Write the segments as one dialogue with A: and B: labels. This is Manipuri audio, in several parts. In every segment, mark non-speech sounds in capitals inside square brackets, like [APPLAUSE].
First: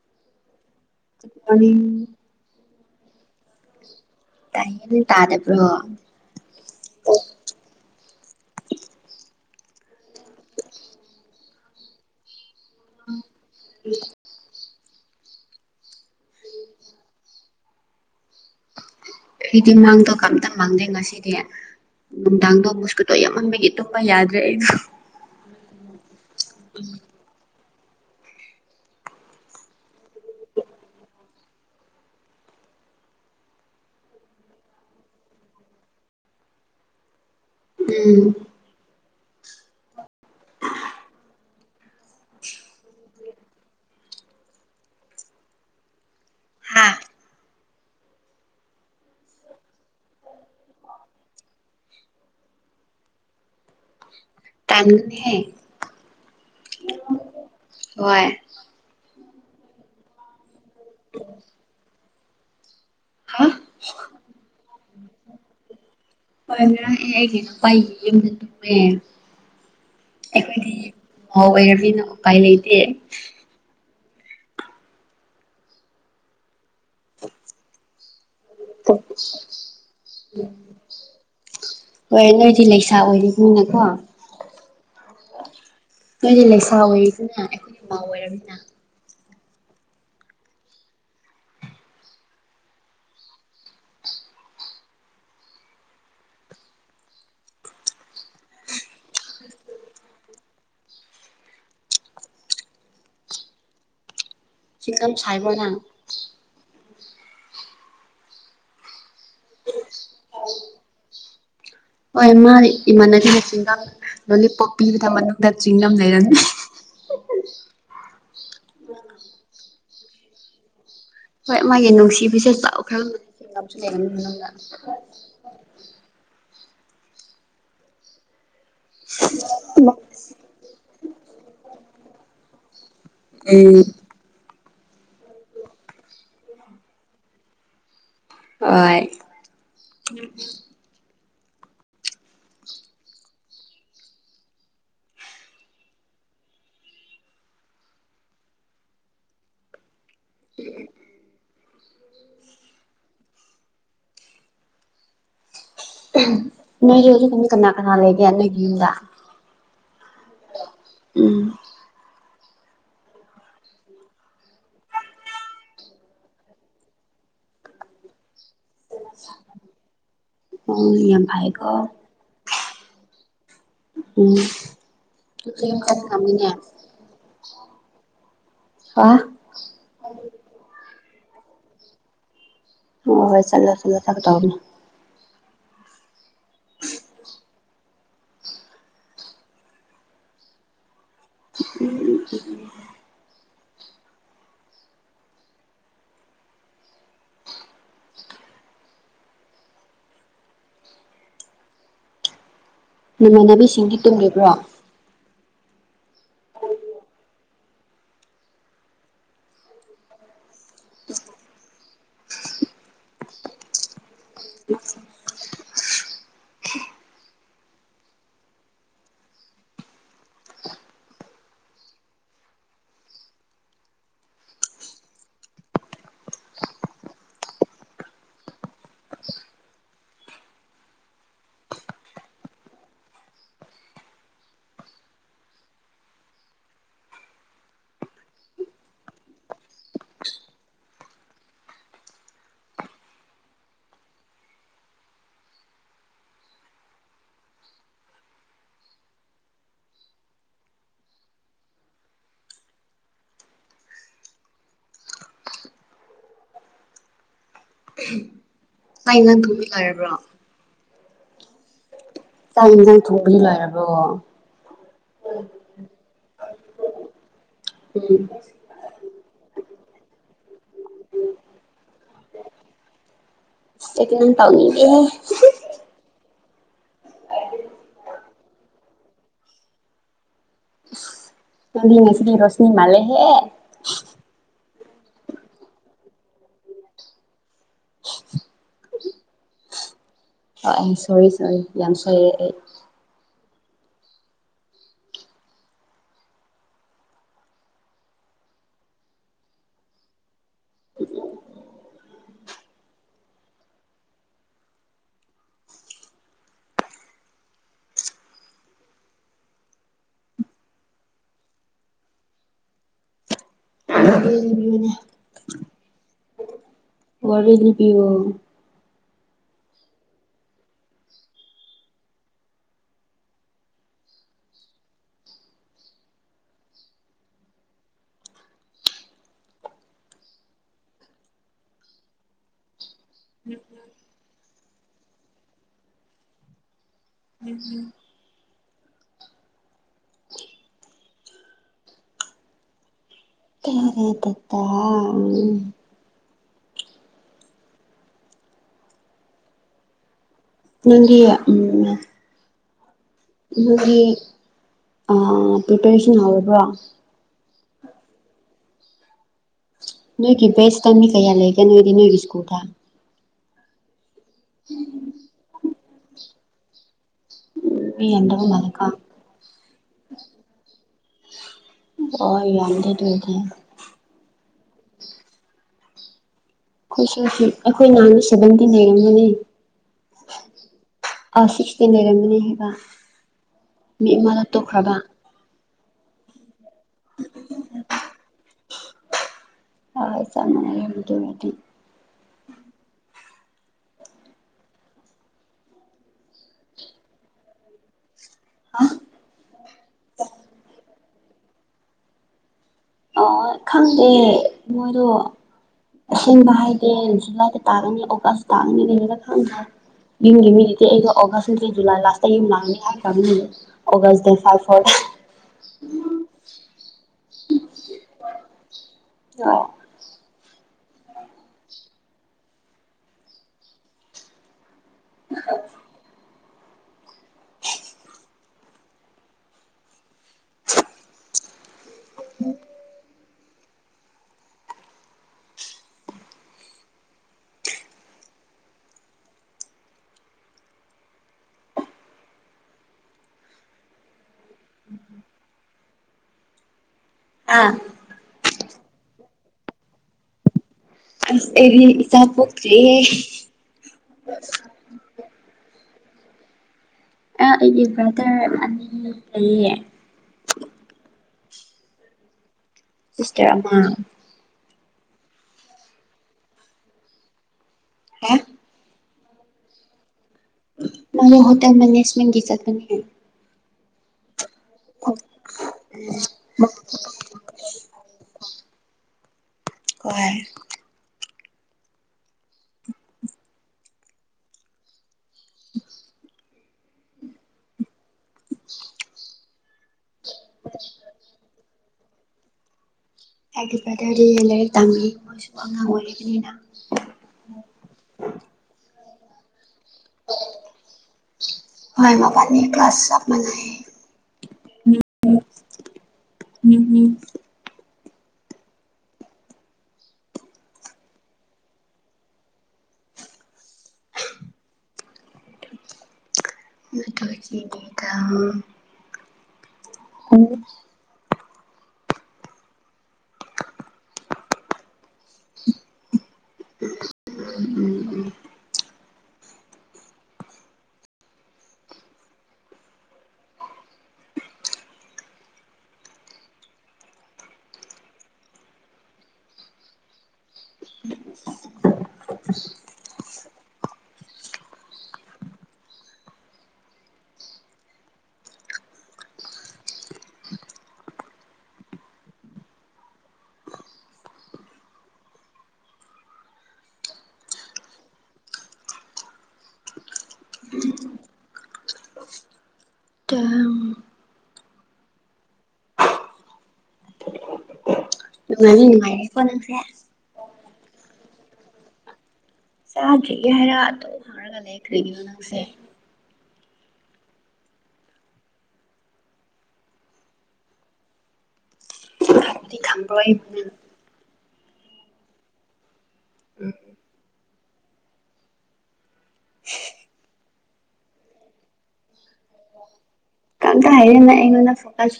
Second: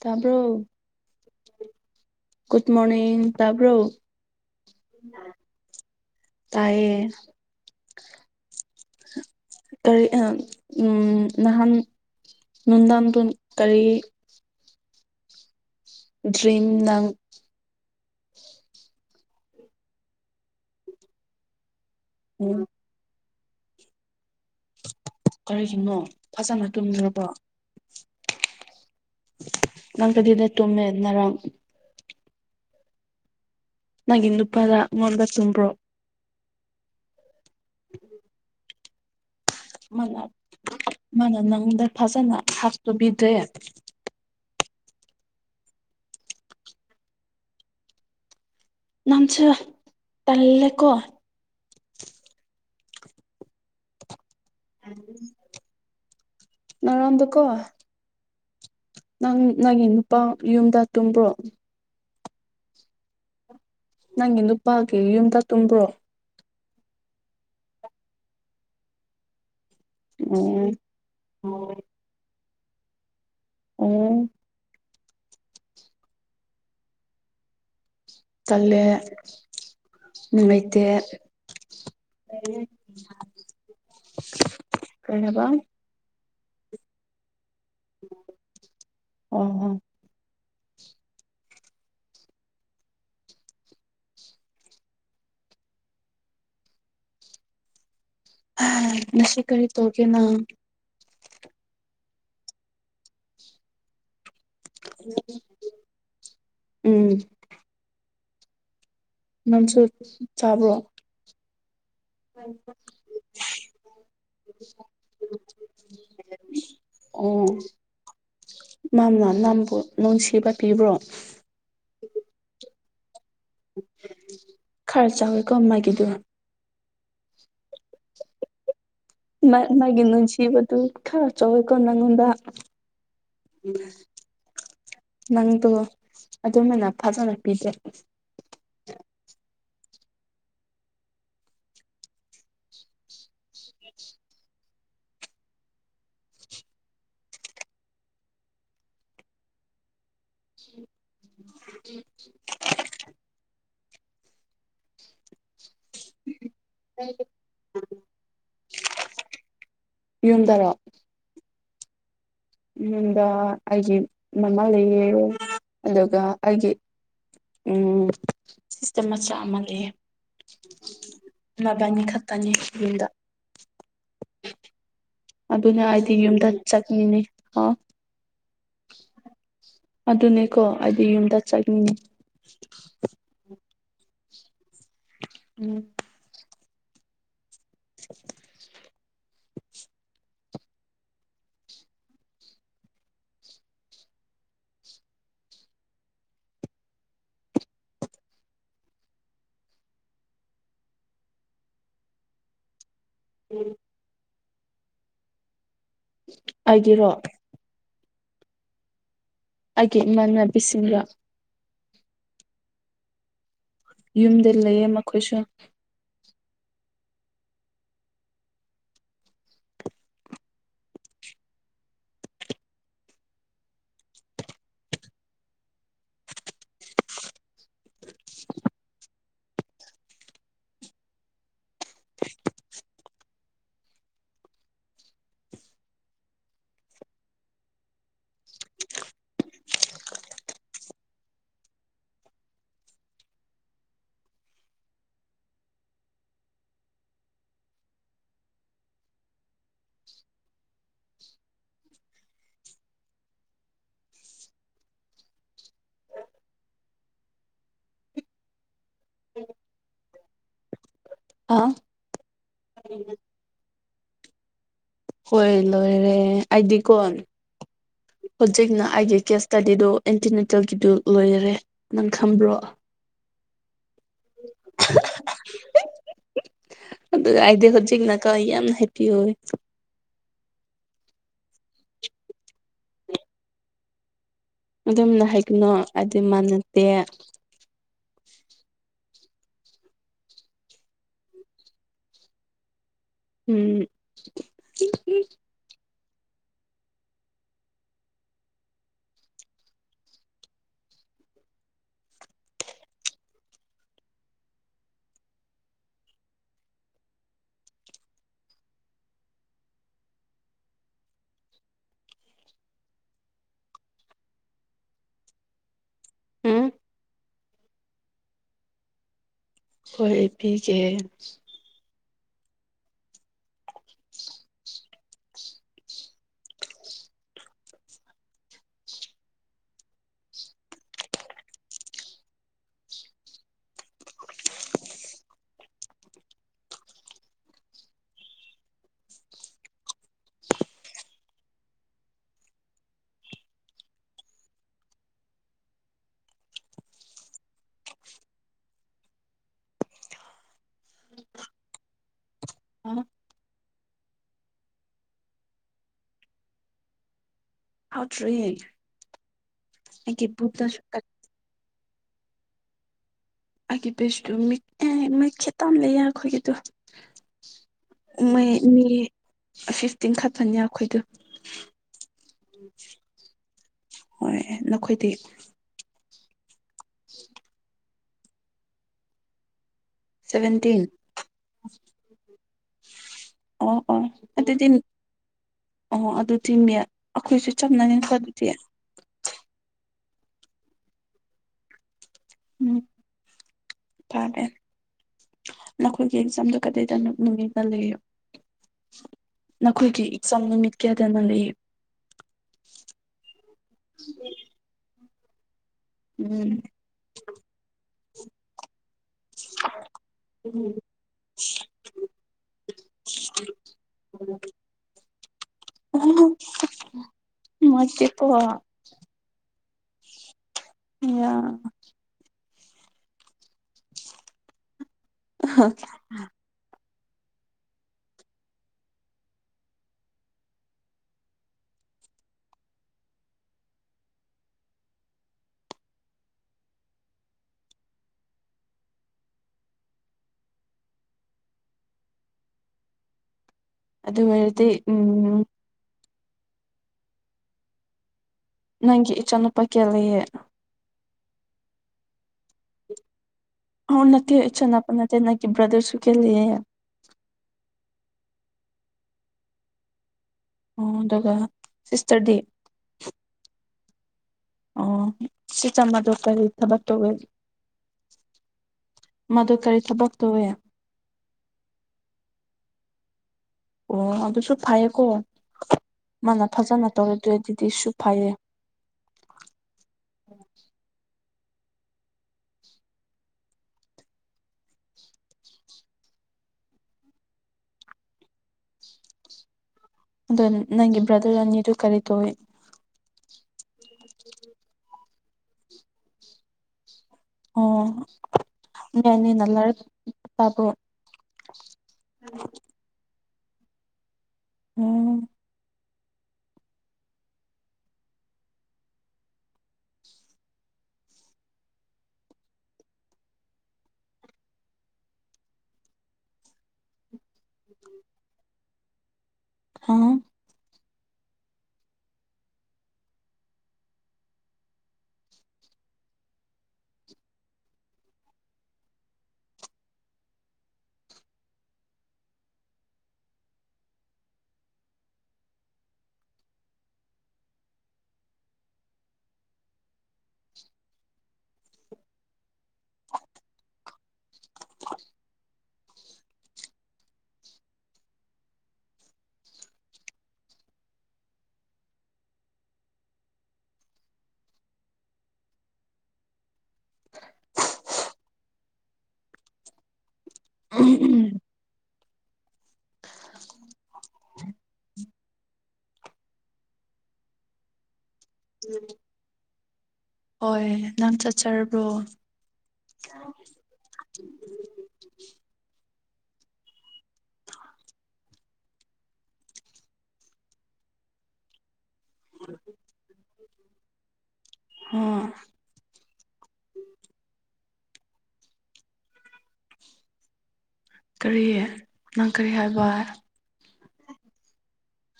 A: ꯇꯥꯕ꯭ꯔꯣ
B: ꯃꯣꯔꯅꯤꯡ
A: ꯒꯨꯠ ꯃꯣꯔꯅꯤꯡ ꯇꯥꯕ꯭ꯔꯣ
B: ꯇꯥꯌꯦ ꯅꯪ ꯇꯥꯗꯕ꯭ꯔꯣ
A: ꯇꯥꯏꯌꯦ ꯀꯔꯤ ꯑ ꯎꯝ ꯅꯍꯥꯟ ꯅꯨꯡꯗꯥꯡꯗꯨ ꯀꯔꯤ ꯗ꯭ꯔꯤꯝ ꯅꯪ
B: ꯑꯩꯗꯤ ꯃꯪꯗꯣ ꯀꯝꯇ ꯃꯪꯗꯦ ꯉꯁꯤꯗꯤ
A: ꯎꯝ
B: ꯅꯨꯡꯗꯥꯡꯗꯣ ꯃꯨꯁꯀꯨꯠ ꯇꯣ ꯌꯥꯝꯃꯟꯕꯒꯤ ꯇꯨꯝꯕ ꯌꯥꯗ꯭ꯔꯦ ꯑꯩꯗꯨ
A: ꯀꯔꯤꯒꯤꯅꯣ ꯐꯖꯅ ꯇꯨꯝꯗ꯭ꯔꯕꯣ ꯅꯪ ꯀꯗꯥꯏꯗ ꯇꯨꯝꯃꯦ ꯉꯔꯥꯡ ꯅꯪꯒꯤ ꯅꯨꯄꯥꯗ ꯉꯣꯟꯕ ꯇꯨꯝꯕ꯭ꯔꯣ
B: [UNINTELLIGIBLE]
A: ꯃꯥꯅ ꯃꯥꯅ ꯅꯪꯗ ꯐꯖꯅ ꯍꯛꯇꯣ ꯄꯤꯗ꯭ꯔꯦ
B: ꯍꯥ
A: ꯅꯟꯁꯨ ꯇꯜꯂꯦꯀꯣ
B: ꯇꯟꯍꯦ
A: ꯉꯔꯥꯡꯗꯣꯀꯣ
B: ꯍꯣꯏ
A: ꯅꯪ ꯅꯪꯒꯤ ꯅꯨꯄꯥ ꯌꯨꯝꯗ ꯇꯨꯝꯕ꯭ꯔꯣ
B: ꯍꯥ
A: ꯅꯪꯒꯤ ꯅꯨꯄꯥꯒꯤ ꯌꯨꯝꯗ ꯇꯨꯝꯕ꯭ꯔꯣ
B: ꯍꯣꯏ ꯉꯔꯥꯡ ꯑꯩ ꯑꯩꯒꯤ ꯅꯨꯄꯥꯏ ꯌꯨꯝꯗ ꯇꯨꯝꯃꯦ ꯑꯩꯈꯣꯏꯗꯤ
A: ꯑꯣ
B: ꯃꯧ ꯑꯣꯏꯔꯃꯤꯅ ꯎꯄꯥꯏ ꯂꯩꯇꯦ
A: ꯑꯣ ꯇꯜꯂꯦ ꯅꯨꯡꯉꯩꯇꯦ
B: ꯍꯣꯏ ꯅꯣꯏꯗꯤ ꯂꯩꯁꯥ ꯑꯣꯏꯔꯤꯕꯅꯤꯅꯀꯣ
A: ꯀꯩ ꯍꯥꯏꯕ
B: ꯅꯣꯏꯗꯤ ꯂꯩꯁꯥ ꯑꯣꯏꯔꯤꯗꯨꯅ ꯑꯩꯈꯣꯏ ꯃꯧ ꯑꯣꯏꯔꯝꯅꯤꯅ
A: [UNINTELLIGIBLE] ꯍꯥ ꯉꯁꯤ ꯀꯔꯤ ꯇꯧꯒꯦ ꯅꯪ
B: ꯆ꯭ꯋꯤꯡꯒꯝ ꯁꯥꯏꯕ꯭ꯔꯣ ꯅꯪ
A: ꯎꯝ ꯅꯪꯁꯨ ꯆꯥꯕ꯭ꯔꯣ
B: [INAUDIBLE] ꯍꯣꯏ ꯃꯥ ꯏꯃꯥꯟꯅꯕꯤꯅ ꯆ꯭ꯋꯤꯡꯒꯝ ꯂꯣꯂꯤꯄꯣꯞ ꯄꯤꯕꯗ ꯃꯅꯨꯡꯗ ꯆ꯭ꯋꯤꯡꯒꯝ ꯂꯩꯔꯃꯤ
A: ꯑꯣ ꯃꯥꯅ ꯅꯪꯕꯨ ꯅꯨꯡꯁꯤꯕ ꯄꯤꯕ꯭ꯔꯣ
B: ꯍꯣꯏ ꯃꯥꯒꯤ ꯅꯨꯡꯁꯤꯕꯤꯁꯦ ꯆꯥꯎꯈ꯭ꯔ [INAUDIBLE] ꯂꯩꯔꯝꯅꯤ ꯅꯪꯅ
A: ꯀꯝꯃꯥꯏ [UNINTELLIGIBLE] ꯃꯥ
B: ꯎꯝ
A: ꯃꯥꯒꯤ ꯅꯨꯡꯁꯤꯕꯗꯨ ꯈꯔ ꯆꯧꯏꯀꯣ ꯅꯪꯉꯣꯟꯗ
B: ꯎꯝ
A: ꯅꯪꯗꯣ ꯑꯗꯨꯃꯥꯏꯅ ꯐꯖꯅ ꯄꯤꯗ꯭ꯔꯦ
B: ꯍꯣꯏ [INAUDIBLE]
A: [INAUDIBLE]
B: ꯅꯣꯏꯁꯨ ꯍꯧꯖꯤꯛꯀꯥꯟꯗꯤ ꯀꯅꯥ ꯀꯅꯥ ꯂꯩꯒꯦ ꯅꯣꯏꯒꯤ ꯌꯨꯝꯗ
A: ꯌꯨꯝꯗꯔꯣ
B: ꯎꯝ
A: ꯌꯨꯝꯗ ꯑꯩꯒꯤ ꯃꯃꯥ ꯂꯩꯌꯦ ꯑꯗꯨꯒ ꯑꯩꯒꯤ ꯎꯝ ꯁꯤꯁꯇꯔꯃꯆꯥ ꯑꯃ ꯂꯩꯌꯦ
B: ꯑꯣ ꯌꯥꯝ ꯐꯩꯀꯣ
A: ꯃꯕꯥꯅꯤ ꯈꯛꯇꯅꯤ ꯌꯨꯝꯗ
B: ꯎꯝ ꯅꯪꯁꯨ ꯌꯨꯝ
A: ꯑꯗꯨꯅ ꯑꯩꯗꯤ
B: ꯆꯠꯅꯤꯡꯉꯝꯅꯤꯅꯦ
A: ꯌꯨꯝꯗ ꯆꯠꯅꯤꯡꯅꯦ ꯄꯥꯎ
B: [UNINTELLIGIBLE]
A: ꯑꯗꯨꯅꯦꯀꯣ ꯑꯩꯗꯤ ꯌꯨꯝꯗ ꯆꯠꯅꯤꯡꯉꯤ
B: ꯍꯣꯏ ꯍꯣꯏ ꯆꯠꯂꯣ ꯆꯠꯂꯣ ꯊ ꯇꯧꯅꯦ
A: ꯎꯝ [UNINTELLIGIBLE]
B: [UNINTELLIGIBLE] ꯅꯃꯥꯟꯅꯕꯤꯁꯤꯡꯗꯤ ꯇꯨꯝꯔꯤꯕ꯭ꯔꯣ
A: ꯑꯩꯒꯤꯔꯣ ꯑꯩꯒꯤ ꯏꯃꯥꯟꯅꯕꯤ ꯁꯤꯡꯒ ꯌꯨꯝꯗ ꯂꯩꯌꯦ ꯃꯈꯣꯏꯁꯨ
B: [UNINTELLIGIBLE] ꯇꯨꯃꯤ ꯂꯔꯕ꯭ꯔꯣ
A: ꯍꯥꯥ
B: ꯆꯥꯛ ꯌꯦꯟꯁꯥꯡ ꯊꯣꯡꯄꯗꯤ ꯂꯣꯏꯔꯕꯣ
A: ꯍꯣꯏ ꯂꯣꯏꯔꯦ ꯑꯩꯗꯤꯀꯣ
B: ꯎꯝ
A: ꯍꯨꯖꯤꯛꯅ ꯑꯩꯒꯤ ꯆꯦꯁ ꯇꯗꯤꯗꯣ ꯑꯦꯟꯇꯤꯅꯦꯇꯦꯜꯒꯤꯗꯨ ꯂꯣꯏꯔꯔꯦ ꯅꯪ ꯈꯟꯕ꯭ꯔꯣ
B: ꯑꯇꯦꯟ ꯇꯧꯅꯤꯡꯗꯦꯍꯦ
A: ꯑꯗꯨꯒ ꯑꯩꯗꯤ ꯍꯧꯖꯤꯛꯅꯀꯣ ꯌꯥꯝ ꯍꯦꯞꯄꯤ ꯑꯣꯏ
B: ꯅꯪꯗꯤ ꯉꯁꯤꯗꯤ ꯔꯣꯁꯤꯅꯤ ꯃꯂꯦꯍꯦ
A: ꯑꯗꯨꯝꯅ ꯍꯥꯏꯒꯅꯣ ꯑꯗꯨ ꯃꯥꯟꯅꯗꯦ
B: ꯑꯥꯢ ꯌꯦꯝ ꯁꯣꯔꯤ ꯁꯣꯔꯤ ꯌꯥꯝ ꯁꯣꯏꯔꯦ ꯑꯩ
A: ꯎꯝ
B: [UNINTELLIGIBLE]
A: ꯎꯝ
B: ꯋꯥꯔꯤ ꯂꯤꯕꯤꯌꯣ
A: ꯍꯣꯏ ꯄꯤꯒꯦ
B: ꯎꯝ ꯎꯝ [UNINTELLIGIBLE] ꯅꯪꯒꯤ ꯎꯝ
A: ꯍ
B: ꯅꯣꯏꯒꯤ ꯑ ꯄ꯭ꯔꯤꯄꯦꯔꯦꯁꯟ ꯍꯧꯔꯕ꯭ꯔꯣ
A: ꯍꯥꯎꯇ꯭ꯔꯤꯌꯦ
B: ꯅꯣꯏꯒꯤ ꯕꯦꯁꯇ ꯃꯤ ꯀꯌꯥ ꯂꯩꯒꯦ ꯅꯣꯏꯗꯤ ꯅꯣꯏꯒꯤ ꯁ꯭ꯀꯨꯜꯗ
A: ꯑꯩꯒꯤ ꯕꯦꯁꯇꯨꯃꯤ
B: [UNINTELLIGIBLE]
A: ꯃꯩ ꯈꯦꯇꯥꯝ ꯂꯩꯌꯦ ꯑꯩꯈꯣꯏꯒꯤꯗꯨ
B: ꯃꯤ ꯌꯥꯝꯗꯕ ꯃꯥꯂꯦꯀꯣ
A: ꯐꯤꯐꯇꯤꯟꯈꯠꯇꯅꯤ ꯑꯩꯈꯣꯏꯗꯨ
B: ꯍꯣꯏ ꯌꯥꯝꯗꯦ ꯑꯗꯨ ꯑꯣꯏꯗꯤ
A: ꯍꯣꯏ ꯅꯈꯣꯏꯗꯤ
B: ꯈꯣꯏꯁꯨ ꯑꯩꯈꯣꯏ ꯅꯍꯥꯟ ꯁꯚꯦꯟꯇꯤꯟ ꯂꯩꯔꯝꯒꯅꯤ
A: ꯁꯕꯦꯟꯇꯤꯟ꯫
B: ꯑ ꯁꯤꯛꯁꯇꯤꯟ ꯂꯩꯔꯝꯕꯅꯦ ꯍꯥꯏꯕ꯫
A: ꯑꯣ ꯑꯣ
B: ꯃꯤ ꯑꯃꯗ
A: ꯑꯗꯨꯗꯤꯟ꯫
B: ꯇꯣꯛꯈ꯭ꯔꯕ
A: ꯑꯣ ꯑꯗꯨꯗꯤ ꯃꯦ ꯑꯈꯣꯏꯁꯨ ꯆꯞ ꯃꯥꯟꯅꯩꯀꯣ ꯑꯗꯨꯗꯤ꯫
B: ꯑꯥ ꯆꯞ ꯃꯥꯟꯅꯩ ꯍꯥꯏꯕ ꯗꯨꯃꯗꯤ
A: ꯎꯝ꯫ ꯐꯥꯗꯦ ꯅꯈꯣꯏꯒꯤ ꯑꯦꯛꯖꯥꯝꯗꯣ ꯀꯔꯤꯗꯅꯣ ꯅꯨꯃꯤꯠꯇ ꯂꯩ ꯅꯈꯣꯏꯒꯤ ꯏꯛꯆꯥꯝ ꯅꯨꯃꯤꯠ ꯀꯌꯥꯗꯅ‌ꯣ ꯂꯩ꯫
B: ꯑꯣ ꯈꯪꯗꯦ ꯃꯣꯏꯗꯣ꯫ ꯑꯁꯦꯡꯕ
A: ꯎꯝ
B: ꯍꯥꯏꯗ‌ꯦ ꯖꯨꯂꯥꯏꯗ ꯇꯥꯒꯅꯤ ꯑꯣꯒꯁ ꯇꯥꯒꯅꯤ [UNINTELLIGIBLE] ꯌꯨꯃꯒꯤ ꯃꯤ ꯒ‌ꯩꯗꯤ ꯑꯩꯗꯣ ꯑꯣꯒꯁ ꯅꯠꯇ‌ꯦ ꯖꯨꯂꯥꯏ ꯂꯥꯁꯇ ꯌꯨꯝ ꯂꯥꯡꯅꯤ ꯍꯥꯏ ꯈꯔꯝꯅꯤ꯫ ꯑꯣꯒꯁ ꯗꯦ ꯐꯥꯏ ꯐꯣꯔ꯫
A: [UNINTELLIGIBLE] ꯃꯣꯢ ꯆꯤꯠꯄꯣ꯫
B: [UNINTELLIGIBLE]
A: [UNINTELLIGIBLE] [UNINTELLIGIBLE]
B: [INAUDIBLE] [INAUDIBLE]
A: ꯑꯗꯨ ꯑꯣꯏꯔꯗꯤ ꯎꯝ꯫
B: ꯑꯥ꯫
A: ꯅꯪꯒꯤ ꯏꯆꯥ ꯅꯨꯄꯥ ꯀꯌꯥ ꯂꯩꯌ‌ꯦ꯫
B: ꯑꯁ ꯑꯩꯗꯤ ꯏꯆꯥ ꯄꯣꯛꯇ꯭ꯔꯤꯍꯦ꯫
A: ꯑ‌ꯣ ꯅꯠꯇꯦ ꯏꯆꯅꯥꯄ ꯅꯠꯇꯦ ꯅꯪꯒꯤ ꯕ꯭ꯔꯗꯔꯁꯨ ꯀꯌꯥ ꯂꯩꯌ‌ꯦ
B: ꯑ ꯑꯩꯒꯤ ꯕ꯭ꯔꯗꯔ ꯑꯅꯤ ꯂꯩꯌꯦ
A: ꯑꯣ ꯑꯗꯨꯒ ꯁꯤꯁꯇꯔꯗꯤ
B: ꯁꯤꯁꯇꯔ ꯑꯃꯥ
A: ꯑꯣ ꯁꯤ ꯆꯝꯕꯗꯣ ꯀꯔꯤ ꯊꯕꯛ ꯇꯧꯋ‌ꯦ
B: ꯑ‌ꯦ
A: ꯃꯗꯨ ꯀꯔꯤ ꯊꯕꯛ ꯇꯧꯋꯦ
B: ꯃꯥꯗꯨ ꯍꯣꯇꯦꯜ ꯃꯦꯅꯦꯖꯃꯦꯟꯒꯤ ꯆꯠꯄꯅ‌ꯦ
A: ꯑꯣ ꯑꯗꯨꯁꯨ ꯐꯩꯌꯦꯀꯣ ꯃꯥꯅ ꯐꯖꯅ ꯇꯧꯗꯔ ꯗꯤꯗꯤꯁꯨ ꯐꯩꯌꯦ
B: ꯍ‌ꯣꯏ [INAUDIBLE] [INAUDIBLE]
A: ꯑꯗꯨ ꯅꯪꯒꯤ ꯕ꯭ꯔꯗꯔ ꯑꯅꯤꯗꯨ ꯀꯔꯤ ꯇꯧꯋꯤ
B: ꯑꯩꯒꯤ ꯕ꯭ꯔꯗꯔꯗꯤ ꯂꯥꯏꯔꯤꯛ ꯇꯝꯃꯤ ꯃꯣꯏꯁꯨ ꯑꯉꯥꯡ ꯑꯣꯏꯔꯤꯕꯅꯤꯅ
A: ꯑꯣ ꯃ‌ꯣꯏꯅꯤꯅꯥ ꯂꯥꯏꯔꯤꯛ ꯄꯥꯕꯔ‌ꯣ
B: ꯃꯥꯏ ꯃꯕꯥꯅꯤ ꯀ꯭ꯂꯥꯁ ꯆꯞ ꯃꯥꯅꯩ
A: ꯎꯝ
B: [UNINTELLIGIBLE] ꯃꯊ‌ꯣꯏꯒꯤ ꯅꯤ ꯗꯥ
A: ꯍꯥ
B: [UNINTELLIGIBLE] [UNINTELLIGIBLE]
A: [UNINTELLIGIBLE] ꯎꯝ ꯎꯝ [UNINTELLIGIBLE]
B: [UNINTELLIGIBLE] ꯅꯨꯡꯉꯥꯢꯅꯤ ꯅꯨꯡꯉꯥꯢꯅꯤ [UNINTELLIGIBLE]
A: ꯍꯣꯏ ꯅꯪ ꯆꯥꯛꯆꯔꯕ꯭ꯔꯣ
B: ꯆꯥꯗ꯭ꯔꯤꯌꯦ ꯍꯥꯏꯔꯥ ꯑꯗꯨ ꯍꯥꯏꯔꯒ ꯂꯩꯈ꯭ꯔꯤꯅꯦ ꯅꯪꯁꯦ
A: ꯎꯝ
B: ꯊꯝꯔꯣꯢ
A: ꯎꯝ ꯀꯔꯤ ꯅꯪ ꯀꯔꯤ ꯍꯥꯏꯕ
B: ꯑꯝꯇ ꯍꯤꯢꯌꯨꯅꯦ ꯅꯩꯉꯣꯟꯗ ꯐꯣꯒꯥꯁ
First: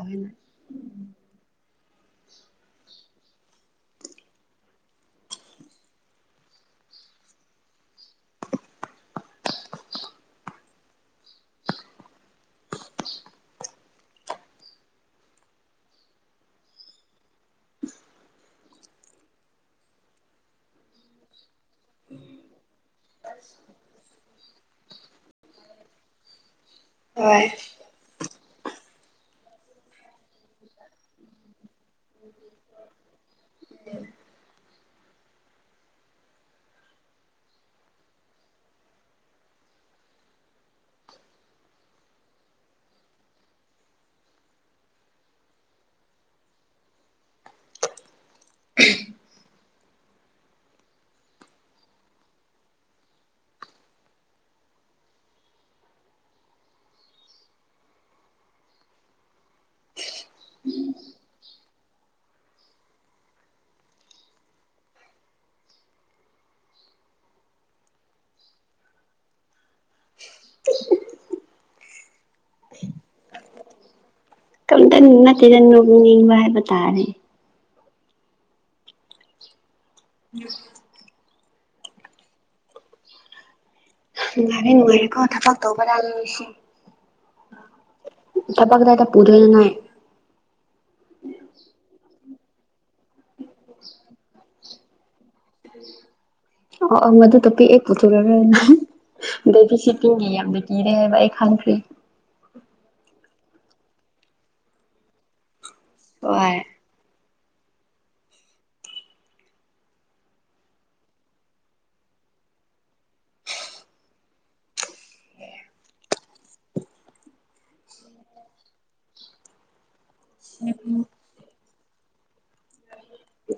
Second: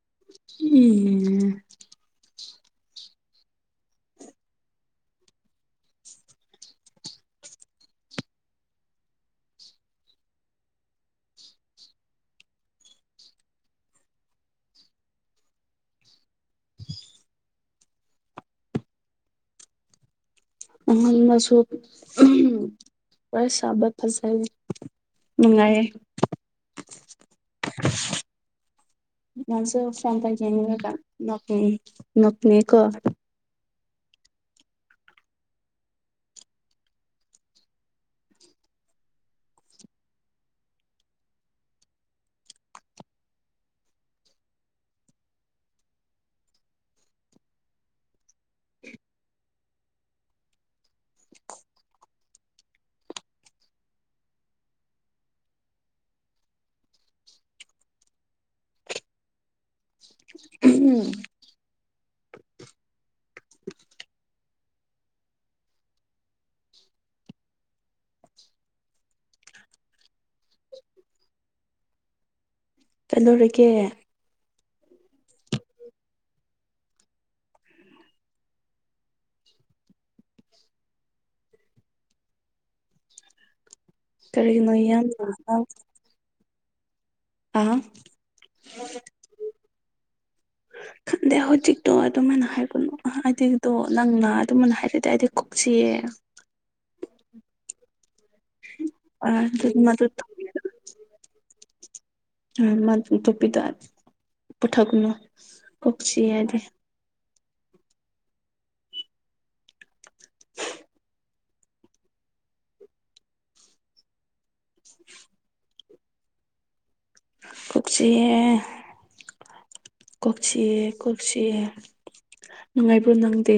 B: [UNINTELLIGIBLE]
A: ꯎꯝ [UNINTELLIGIBLE] ꯃꯥꯡꯗꯁꯨ ꯋꯥꯔꯤ ꯁꯥꯕ ꯐꯖꯦ ꯅꯨꯡꯉꯥꯏꯌꯦ
B: ꯍꯣꯏ
A: ꯃꯁꯨ ꯐꯥꯟꯇꯒꯤꯅꯤ ꯅ [UNINTELLIGIBLE] ꯅꯣꯛꯄꯅꯦꯒꯣ
B: ꯎꯝ [UNINTELLIGIBLE]
A: ꯀꯩꯗꯧꯔꯤꯒꯦ
B: ꯀꯤꯝꯇ ꯅꯠꯇꯦꯗ ꯅꯣꯛꯅꯤꯡꯕ ꯍꯥꯏꯕ ꯇꯥꯔꯦ ꯎꯝ ꯅꯨꯡꯉꯥꯢꯔꯦ
A: ꯀꯔꯤꯒꯤꯅꯣ
B: ꯅꯨꯡꯉꯥꯢꯔꯦꯒꯣ
A: ꯌꯥꯝꯅ
B: ꯊꯕꯛ ꯇꯧꯕ ꯂꯥꯢꯔꯤ ꯉꯁꯤ
A: ꯍꯥ
B: ꯆꯄꯛ ꯀꯗ ꯄꯨꯗꯦꯜꯅꯥꯏ [UNINTELLIGIBLE]
A: ꯈꯪꯗꯦ ꯍꯧꯖꯤꯛꯇꯣ ꯑꯗꯨꯃꯥꯏꯅ ꯍꯥꯏꯒꯅꯣ ꯍꯥꯏꯗꯤ ꯅꯪꯅ ꯑꯗꯨꯃꯥꯏꯅ ꯍꯥꯏꯔꯗꯤ ꯑꯩꯗꯤ ꯀꯣꯛ ꯆꯤꯛꯑꯦ
B: ꯑꯣ ꯑꯗꯨꯗ ꯄꯤꯛꯑꯦ ꯊꯣꯔ [UNINTELLIGIBLE] [UNINTELLIGIBLE] [UNINTELLIGIBLE] ꯑꯗꯨ ꯑ ꯐꯁꯤ ꯇꯤꯡꯒꯤ ꯌꯥꯝꯗ ꯀꯔꯦ ꯍꯥꯏꯕ ꯑꯩ ꯈꯪꯈ꯭ꯔꯦ
A: ꯃꯥ ꯇꯣꯄꯤꯗ ꯄꯨꯊꯛꯒꯅꯣ ꯀꯣꯛꯁꯤ ꯌꯥꯗꯦ
B: ꯍꯣꯏ
A: ꯁ [INAUDIBLE] ꯀꯣꯛ ꯆꯤꯛꯑꯦ ꯀꯣꯛ ꯆꯤꯛꯑꯦ ꯆꯤꯛꯌꯦ ꯅꯨꯡꯉꯥꯏꯕ꯭ꯔꯣ ꯅꯪꯗꯤ